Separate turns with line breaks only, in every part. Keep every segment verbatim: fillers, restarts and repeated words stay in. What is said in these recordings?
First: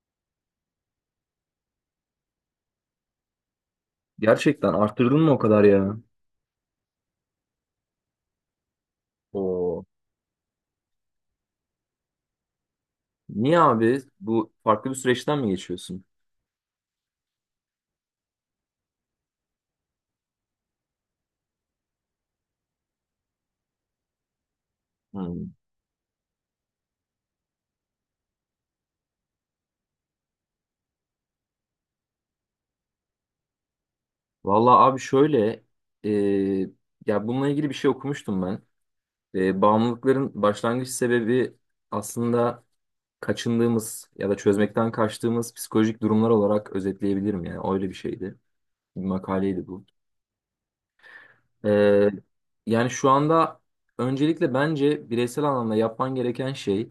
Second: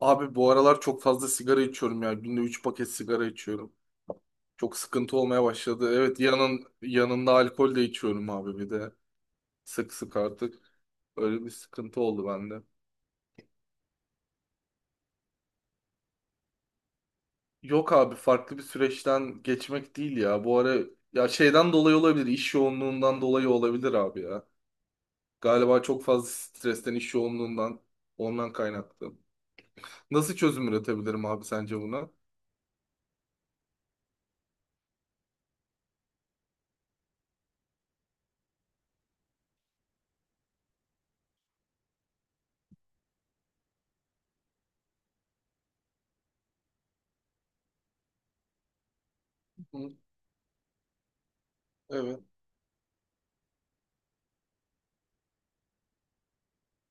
Abi bu aralar çok fazla sigara içiyorum ya. Günde üç paket sigara içiyorum.
Gerçekten
Çok sıkıntı
arttırdın mı o
olmaya
kadar
başladı.
ya?
Evet yanın, yanında alkol de içiyorum abi bir de.
Oo.
Sık sık artık. Öyle bir sıkıntı oldu bende.
Niye abi? Bu farklı bir süreçten mi geçiyorsun?
Yok abi farklı bir süreçten geçmek değil ya. Bu ara ya şeyden dolayı olabilir. İş yoğunluğundan dolayı olabilir abi ya.
Hmm.
Galiba çok fazla stresten, iş yoğunluğundan ondan kaynaklı. Nasıl çözüm üretebilirim abi sence buna?
Vallahi abi şöyle, e, ya bununla ilgili bir şey okumuştum ben. E, bağımlılıkların başlangıç sebebi aslında kaçındığımız ya da çözmekten kaçtığımız psikolojik durumlar olarak özetleyebilirim yani. Öyle bir şeydi. Bir makaleydi bu.
Hı,
E,
evet,
Yani şu anda öncelikle bence bireysel anlamda yapman gereken şey.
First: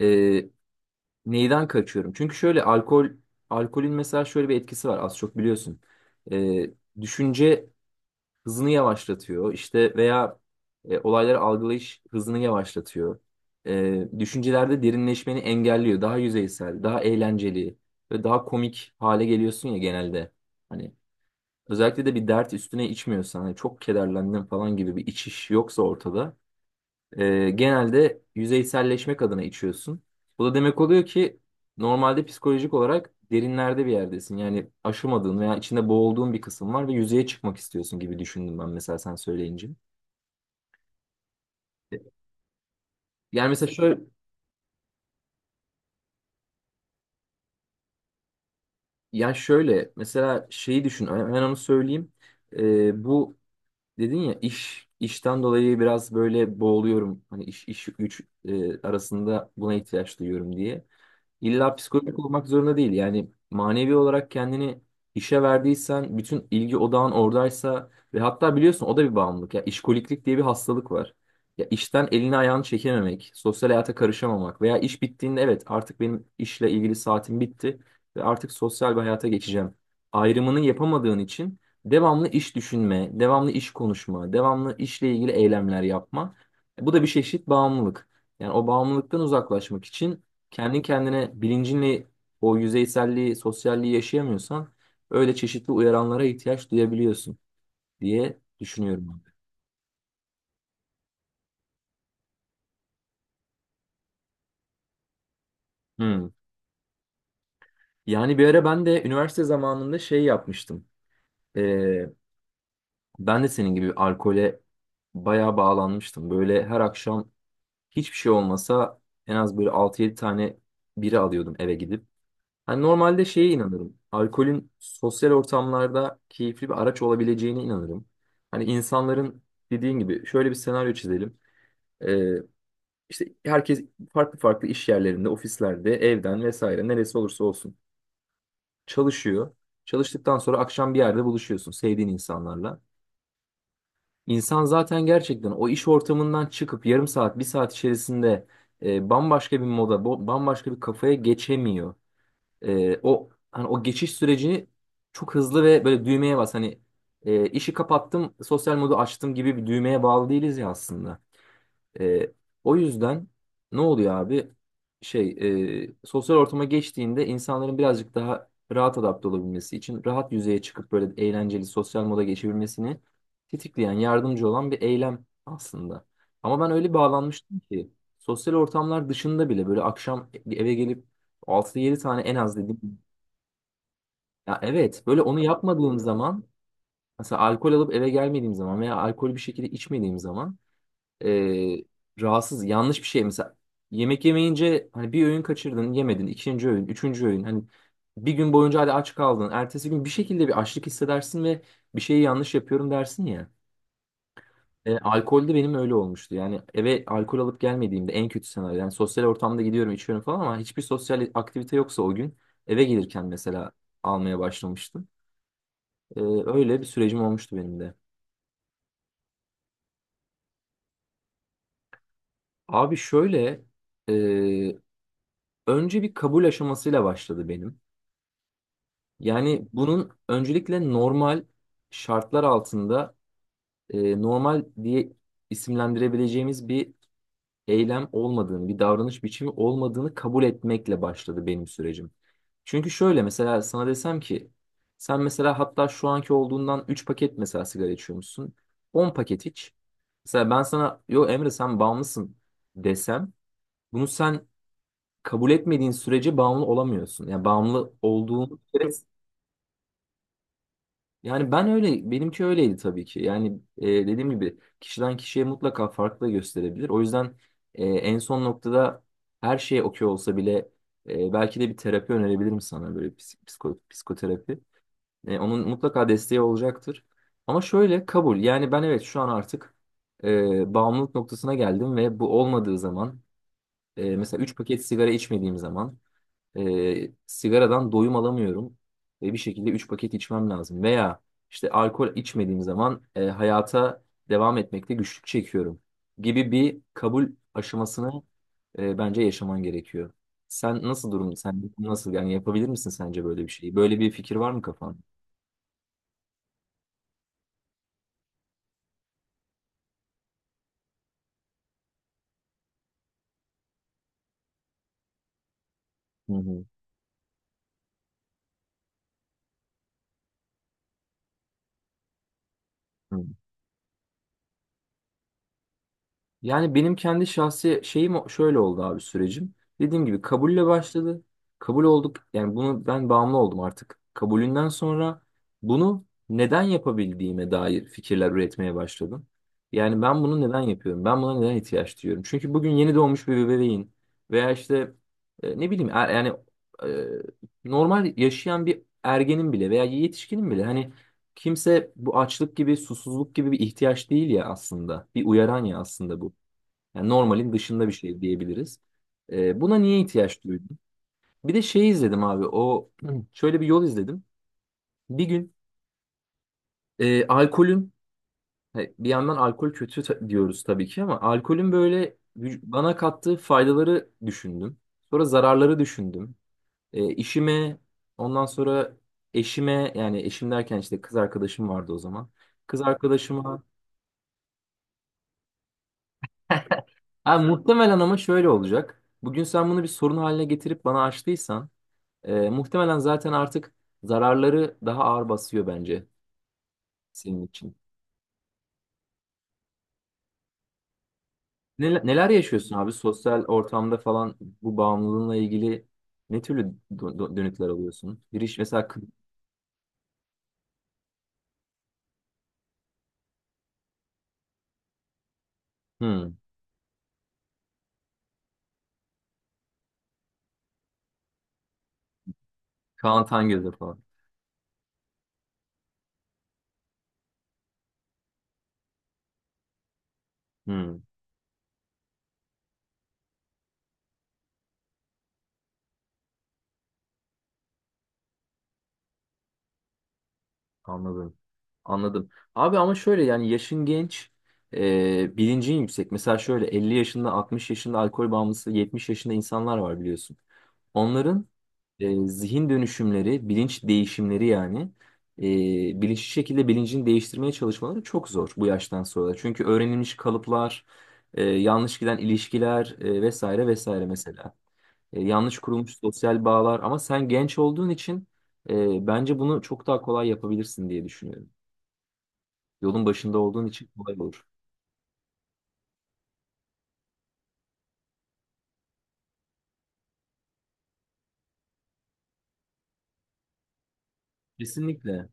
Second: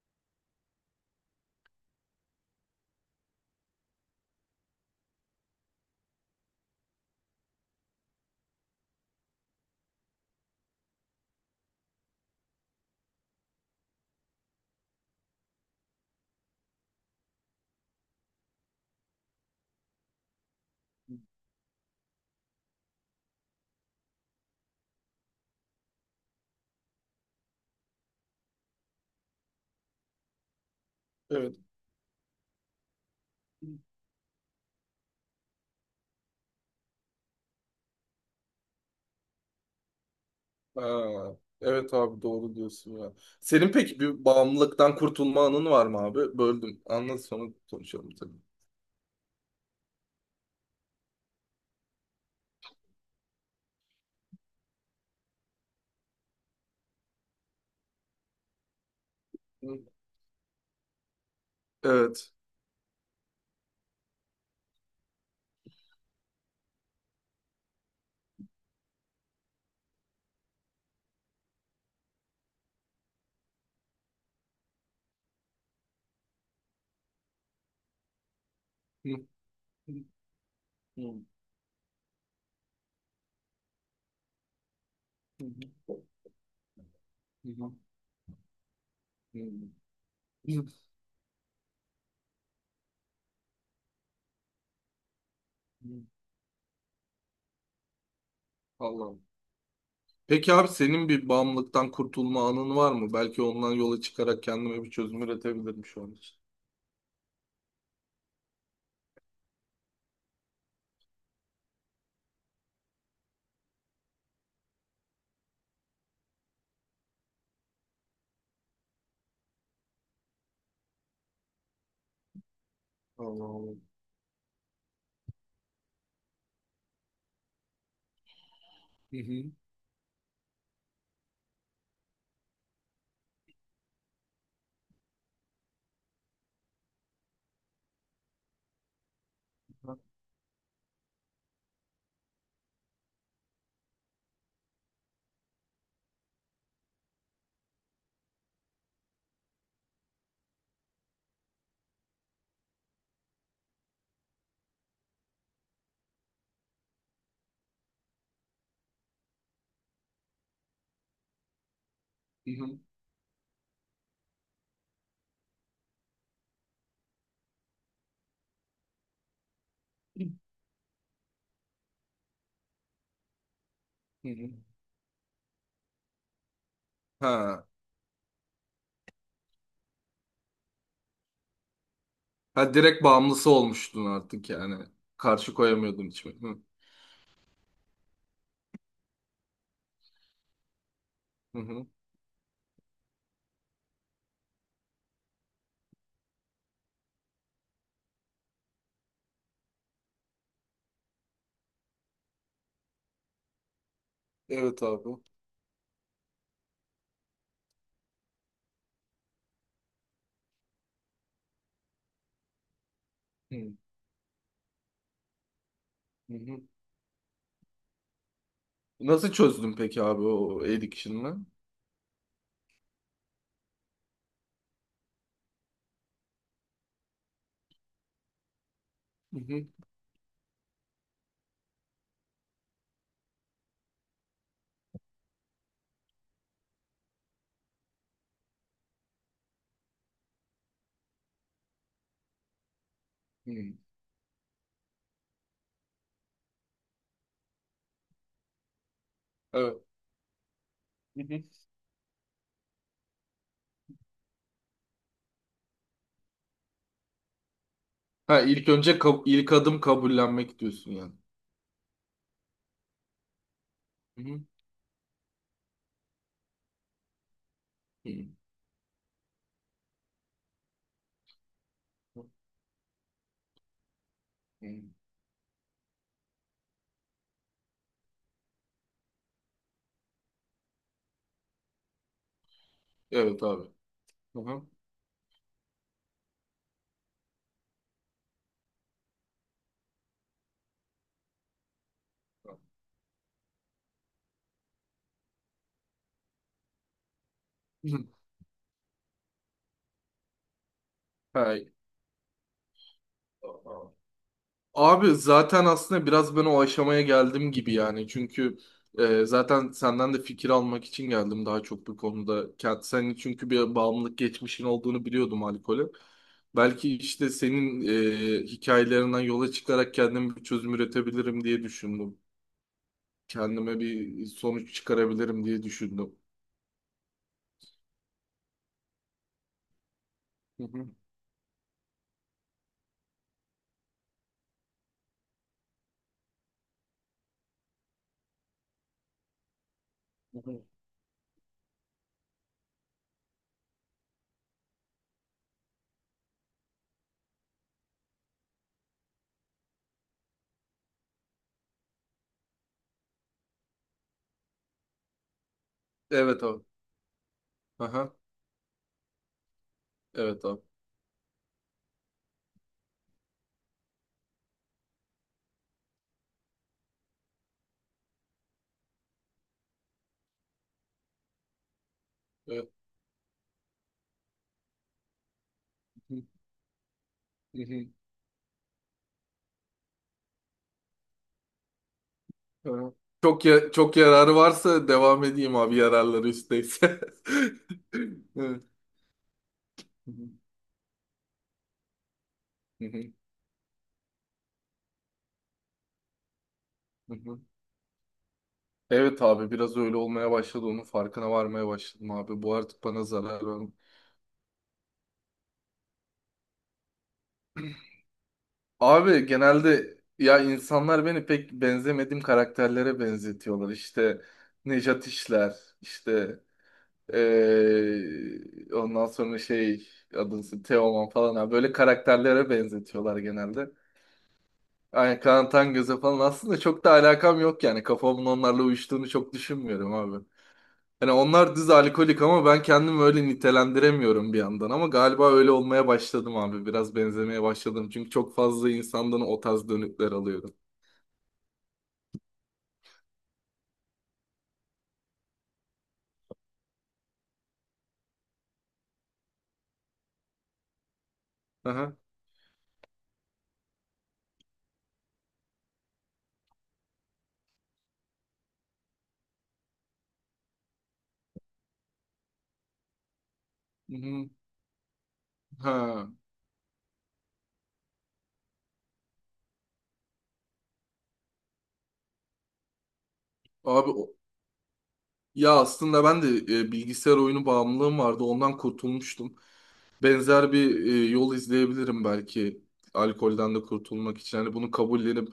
e, Neyden kaçıyorum? Çünkü şöyle alkol alkolün mesela şöyle bir etkisi var, az çok biliyorsun. Ee, Düşünce hızını yavaşlatıyor işte, veya e, olayları algılayış hızını yavaşlatıyor. Ee, düşüncelerde derinleşmeni engelliyor. Daha yüzeysel, daha eğlenceli ve daha komik hale geliyorsun ya genelde. Hani özellikle de bir dert üstüne içmiyorsan, hani çok kederlendim falan gibi bir içiş yoksa ortada, ee, genelde yüzeyselleşmek adına içiyorsun. Bu da demek oluyor ki
evet.
normalde psikolojik olarak derinlerde bir yerdesin. Yani aşamadığın veya içinde boğulduğun bir kısım var ve yüzeye çıkmak istiyorsun gibi düşündüm ben mesela, sen söyleyince.
Ha, evet abi doğru diyorsun ya.
Yani mesela
Senin
şöyle,
peki bir bağımlılıktan kurtulma anın var mı abi? Böldüm. Anlat sonra konuşalım tabii.
Ya şöyle mesela şeyi düşün, hemen onu söyleyeyim. Ee, bu dedin ya, iş işten dolayı biraz böyle boğuluyorum. Hani iş iş güç e, arasında buna
Hı,
ihtiyaç duyuyorum diye. İlla psikolojik
evet.
olmak zorunda değil. Yani manevi olarak kendini işe verdiysen, bütün ilgi odağın oradaysa ve hatta biliyorsun o da bir bağımlılık. Ya işkoliklik diye bir hastalık var. Ya işten elini ayağını çekememek, sosyal hayata karışamamak veya iş bittiğinde evet artık benim işle ilgili saatim bitti ve artık sosyal bir
Hı,
hayata geçeceğim.
hı,
Ayrımını yapamadığın
hı,
için devamlı iş düşünme, devamlı iş konuşma, devamlı işle ilgili
hı,
eylemler yapma. Bu da bir çeşit
hı,
bağımlılık. Yani o bağımlılıktan
hı,
uzaklaşmak için
hı,
kendi kendine bilincinle o yüzeyselliği, sosyalliği yaşayamıyorsan öyle çeşitli
hı.
uyaranlara ihtiyaç duyabiliyorsun diye düşünüyorum
Allah'ım.
abi.
Peki abi senin bir bağımlılıktan kurtulma anın var mı? Belki ondan yola çıkarak kendime bir çözüm üretebilirim şu an
Hmm.
için.
Yani bir ara ben de üniversite zamanında şey yapmıştım. Ee, Ben de senin gibi alkole bayağı bağlanmıştım. Böyle her akşam hiçbir şey olmasa en az böyle altı yedi tane biri alıyordum, eve gidip. Hani normalde
Allah
şeye
Allah.
inanırım. Alkolün sosyal ortamlarda keyifli bir araç olabileceğine inanırım. Hani
Hı
insanların
hı.
dediğin gibi şöyle bir senaryo çizelim. Ee, işte herkes farklı farklı iş yerlerinde, ofislerde, evden vesaire neresi olursa olsun çalışıyor. Çalıştıktan sonra akşam bir yerde buluşuyorsun sevdiğin insanlarla. İnsan zaten gerçekten o iş ortamından çıkıp yarım saat, bir saat içerisinde e, bambaşka bir moda, bo- bambaşka bir kafaya geçemiyor. E, o hani o geçiş sürecini çok hızlı, ve böyle düğmeye bas hani e, işi kapattım sosyal modu açtım gibi bir düğmeye bağlı değiliz ya aslında. E,
Hı
O
hı.
yüzden ne oluyor abi? Şey, e, sosyal ortama geçtiğinde insanların birazcık daha rahat adapte olabilmesi için, rahat yüzeye çıkıp böyle eğlenceli sosyal moda geçebilmesini tetikleyen
Hı
yardımcı
hı.
olan bir eylem aslında. Ama ben öyle bağlanmıştım
Ha.
ki sosyal ortamlar dışında bile böyle akşam eve gelip altı yedi tane en az
Ha,
dedim
direkt bağımlısı olmuştun artık
ya,
yani.
evet, böyle onu
Karşı
yapmadığım
koyamıyordun içime.
zaman,
Hı
mesela alkol alıp eve gelmediğim zaman veya alkolü bir şekilde içmediğim zaman
hı.
eee,
Hı.
rahatsız, yanlış bir şey. Mesela yemek yemeyince, hani bir öğün kaçırdın yemedin, ikinci öğün üçüncü öğün, hani bir gün boyunca hadi aç kaldın, ertesi gün bir şekilde bir açlık hissedersin ve bir şeyi yanlış yapıyorum dersin ya.
Evet
E,
abi.
alkolde benim öyle olmuştu. Yani eve alkol alıp gelmediğimde en kötü senaryo, yani sosyal ortamda gidiyorum içiyorum falan, ama hiçbir sosyal aktivite yoksa o gün eve gelirken
Hı
mesela almaya başlamıştım. Ee,
hı. Hı.
öyle bir sürecim olmuştu benim de.
Nasıl çözdün peki abi o addiction'ı?
Abi şöyle, e, önce bir kabul aşamasıyla başladı benim.
Hı hı.
Yani bunun öncelikle normal şartlar altında, e, normal diye isimlendirebileceğimiz bir eylem olmadığını, bir davranış biçimi olmadığını kabul etmekle başladı benim sürecim. Çünkü şöyle, mesela
Hı.
sana desem ki sen mesela hatta şu anki olduğundan üç paket mesela sigara içiyormuşsun, on paket iç.
Evet.
Mesela ben sana
Hı
yo
hı.
Emre sen bağımlısın desem, bunu sen kabul etmediğin sürece bağımlı olamıyorsun. Yani bağımlı
Ha,
olduğun
ilk
bir kere.
önce kab- ilk adım kabullenmek diyorsun yani.
Yani ben öyle, benimki öyleydi tabii ki. Yani e,
Hı
dediğim
hı.
gibi kişiden kişiye mutlaka farklı da gösterebilir. O yüzden e,
Hı
en son noktada her şey okey olsa bile e, belki de bir terapi
hı.
önerebilirim sana, böyle psik- psiko, psikoterapi.
Hı.
E, onun mutlaka desteği olacaktır. Ama şöyle kabul. Yani ben evet şu an artık e, bağımlılık noktasına geldim ve bu olmadığı zaman,
Evet abi.
e,
Hı
mesela üç
hı.
paket sigara içmediğim zaman, e, sigaradan doyum alamıyorum ve bir şekilde üç paket içmem lazım. Veya işte alkol içmediğim zaman, e, hayata devam etmekte güçlük çekiyorum gibi bir kabul
Hı.
aşamasını e, bence yaşaman gerekiyor. Sen nasıl durum?
Ha,
Sen nasıl yani yapabilir misin sence böyle bir şeyi? Böyle bir fikir var mı kafanda?
abi zaten aslında biraz ben o aşamaya geldim gibi yani. Çünkü e, zaten senden de fikir almak için geldim daha çok bu konuda. Kend- Senin çünkü bir bağımlılık geçmişin olduğunu biliyordum alkole.
Hı hı.
Belki işte senin e, hikayelerinden yola çıkarak kendime bir çözüm üretebilirim diye düşündüm.
Hı.
Kendime bir sonuç çıkarabilirim diye düşündüm.
Yani benim kendi şahsi şeyim o- şöyle oldu abi sürecim. Dediğim gibi
Hı
kabulle
hı.
başladı. Kabul olduk. Yani bunu ben bağımlı oldum artık. Kabulünden sonra bunu neden yapabildiğime dair fikirler üretmeye başladım. Yani ben
Hı
bunu neden
hı.
yapıyorum? Ben buna neden ihtiyaç duyuyorum? Çünkü bugün yeni doğmuş bir bebeğin veya işte e, ne bileyim er- yani e, normal yaşayan bir ergenin bile veya yetişkinin bile, hani kimse, bu açlık gibi susuzluk gibi bir ihtiyaç değil ya aslında. Bir uyaran ya aslında bu.
Evet abi.
Yani normalin dışında bir
Aha.
şey diyebiliriz. Ee, buna niye ihtiyaç
Evet abi.
duydum? Bir de şey izledim abi. O şöyle bir yol izledim. Bir gün e, alkolün, he, bir yandan alkol kötü ta- diyoruz tabii ki, ama alkolün böyle vüc-
Evet.
bana kattığı faydaları düşündüm. Sonra zararları düşündüm. E,
Hı
işime
hı.
ondan sonra eşime, yani eşim derken işte kız arkadaşım vardı o zaman. Kız
Ha. Çok
arkadaşıma
ya- çok yararı varsa devam edeyim abi, yararları üstteyse.
ha, muhtemelen ama şöyle
Evet.
olacak. Bugün sen bunu bir
Hı
sorun
hı,
haline getirip bana açtıysan, Ee,
hı
muhtemelen
hı,
zaten artık zararları daha ağır basıyor bence
hı hı.
senin için.
Evet abi, biraz öyle olmaya başladı, onun farkına varmaya
Neler,
başladım
neler
abi. Bu
yaşıyorsun
artık
abi
bana
sosyal
zarar vermiyor.
ortamda falan, bu bağımlılığınla ilgili ne türlü dö- dö- dönütler alıyorsun? Bir iş mesela kı-
Abi genelde ya insanlar beni pek benzemediğim karakterlere benzetiyorlar. İşte Nejat İşler,
hmm,
işte eee, ondan sonra şey, adını Teoman falan abi, böyle karakterlere benzetiyorlar
Kaan Tangöz'e
genelde.
falan.
Ay, Kaan Tangöz'e falan aslında çok da alakam yok yani. Kafamın onlarla uyuştuğunu çok düşünmüyorum abi.
Hmm.
Hani onlar düz alkolik ama ben kendimi öyle nitelendiremiyorum bir yandan. Ama galiba öyle olmaya başladım abi. Biraz benzemeye başladım. Çünkü çok fazla insandan o tarz dönükler alıyorum.
Anladım. Anladım. Abi ama şöyle yani yaşın genç, e, bilincin yüksek. Mesela şöyle elli yaşında, altmış yaşında alkol bağımlısı, yetmiş yaşında insanlar var biliyorsun. Onların
Aha.
e, zihin dönüşümleri, bilinç değişimleri, yani e, bilinçli şekilde bilincini değiştirmeye çalışmaları çok zor bu yaştan sonra. Çünkü öğrenilmiş kalıplar, e, yanlış giden ilişkiler, e, vesaire vesaire
Mhm.
mesela. E, yanlış kurulmuş
Ha.
sosyal bağlar, ama sen genç olduğun için ee, bence bunu çok daha kolay yapabilirsin diye düşünüyorum. Yolun başında olduğun için
Abi
kolay
o-
olur.
Ya aslında ben de e, bilgisayar oyunu bağımlılığım vardı. Ondan kurtulmuştum. Benzer bir e, yol izleyebilirim belki alkolden de kurtulmak için. Hani bunu
Kesinlikle.
kabullenip,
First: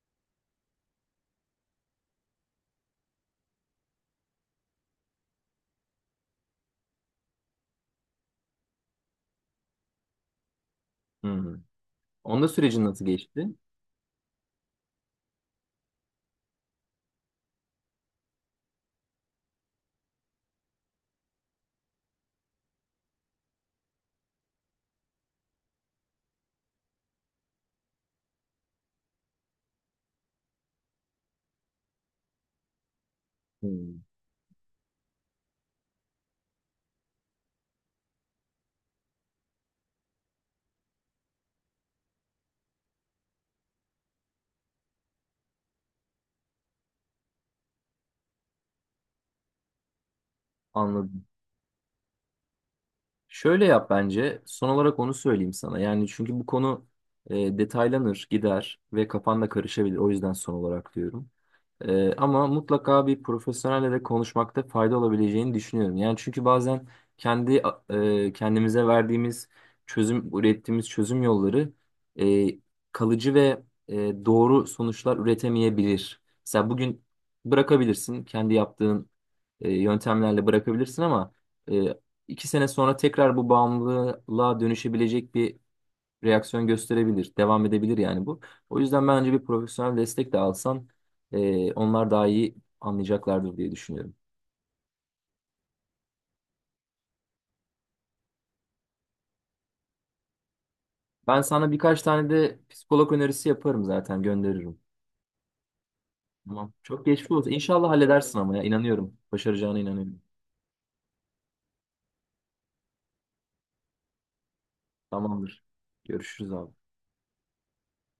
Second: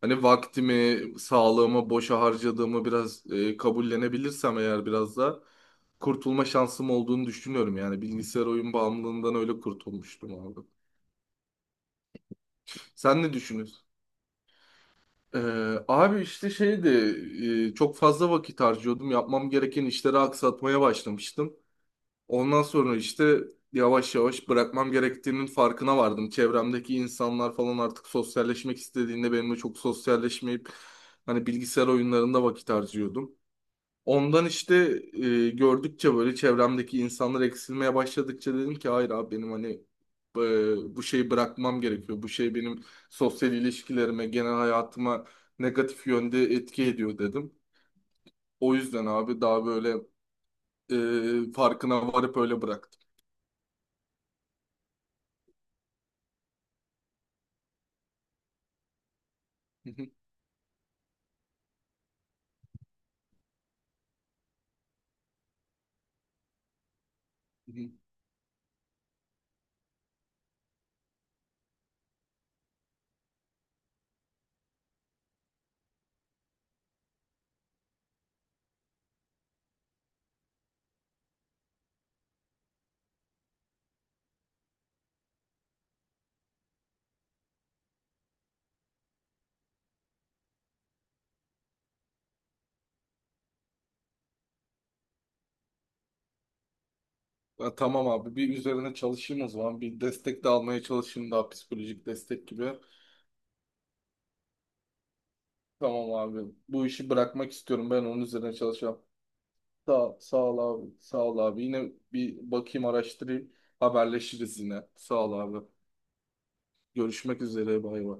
hani vaktimi, sağlığımı boşa harcadığımı biraz e, kabullenebilirsem eğer, biraz da kurtulma şansım olduğunu düşünüyorum. Yani bilgisayar oyun bağımlılığından öyle kurtulmuştum abi.
Hı-hı. Onda sürecin nasıl
Sen ne
geçti?
düşünüyorsun? Ee, abi işte şeydi, e, çok fazla vakit harcıyordum. Yapmam gereken işleri aksatmaya başlamıştım. Ondan sonra işte yavaş yavaş bırakmam gerektiğinin farkına vardım. Çevremdeki insanlar falan artık sosyalleşmek istediğinde benimle çok sosyalleşmeyip hani, bilgisayar oyunlarında vakit harcıyordum.
Hı.
Ondan işte e, gördükçe, böyle çevremdeki insanlar eksilmeye başladıkça dedim ki hayır abi, benim hani e, bu şeyi bırakmam gerekiyor. Bu şey benim sosyal ilişkilerime, genel hayatıma negatif yönde etki ediyor dedim. O yüzden abi daha böyle
Anladım.
e, farkına varıp öyle bıraktım.
Şöyle yap bence. Son olarak onu söyleyeyim sana. Yani çünkü bu konu e, detaylanır, gider ve kafan da karışabilir. O yüzden son olarak diyorum. Ee, ama mutlaka bir profesyonelle de konuşmakta fayda olabileceğini düşünüyorum. Yani çünkü bazen kendi, e, kendimize verdiğimiz çözüm, ürettiğimiz çözüm yolları e, kalıcı ve e, doğru sonuçlar üretemeyebilir. Mesela bugün bırakabilirsin, kendi yaptığın e, yöntemlerle bırakabilirsin, ama e, iki sene sonra tekrar bu bağımlılığa dönüşebilecek bir reaksiyon gösterebilir, devam edebilir yani bu. O yüzden bence bir profesyonel destek de alsan e, onlar daha iyi anlayacaklardır diye düşünüyorum.
Ya tamam abi, bir üzerine çalışayım o zaman. Bir destek de almaya çalışayım,
Ben
daha
sana birkaç
psikolojik
tane
destek
de
gibi.
psikolog önerisi yaparım zaten gönderirim.
Tamam abi,
Tamam.
bu
Çok
işi
geçmiş olsun.
bırakmak
İnşallah
istiyorum ben, onun
halledersin
üzerine
ama ya
çalışacağım.
inanıyorum. Başaracağına
Sağ,
inanıyorum.
sağ ol abi, sağ ol abi. Yine bir bakayım, araştırayım, haberleşiriz yine. Sağ ol abi.
Tamamdır. Görüşürüz abi.
Görüşmek üzere, bay bay.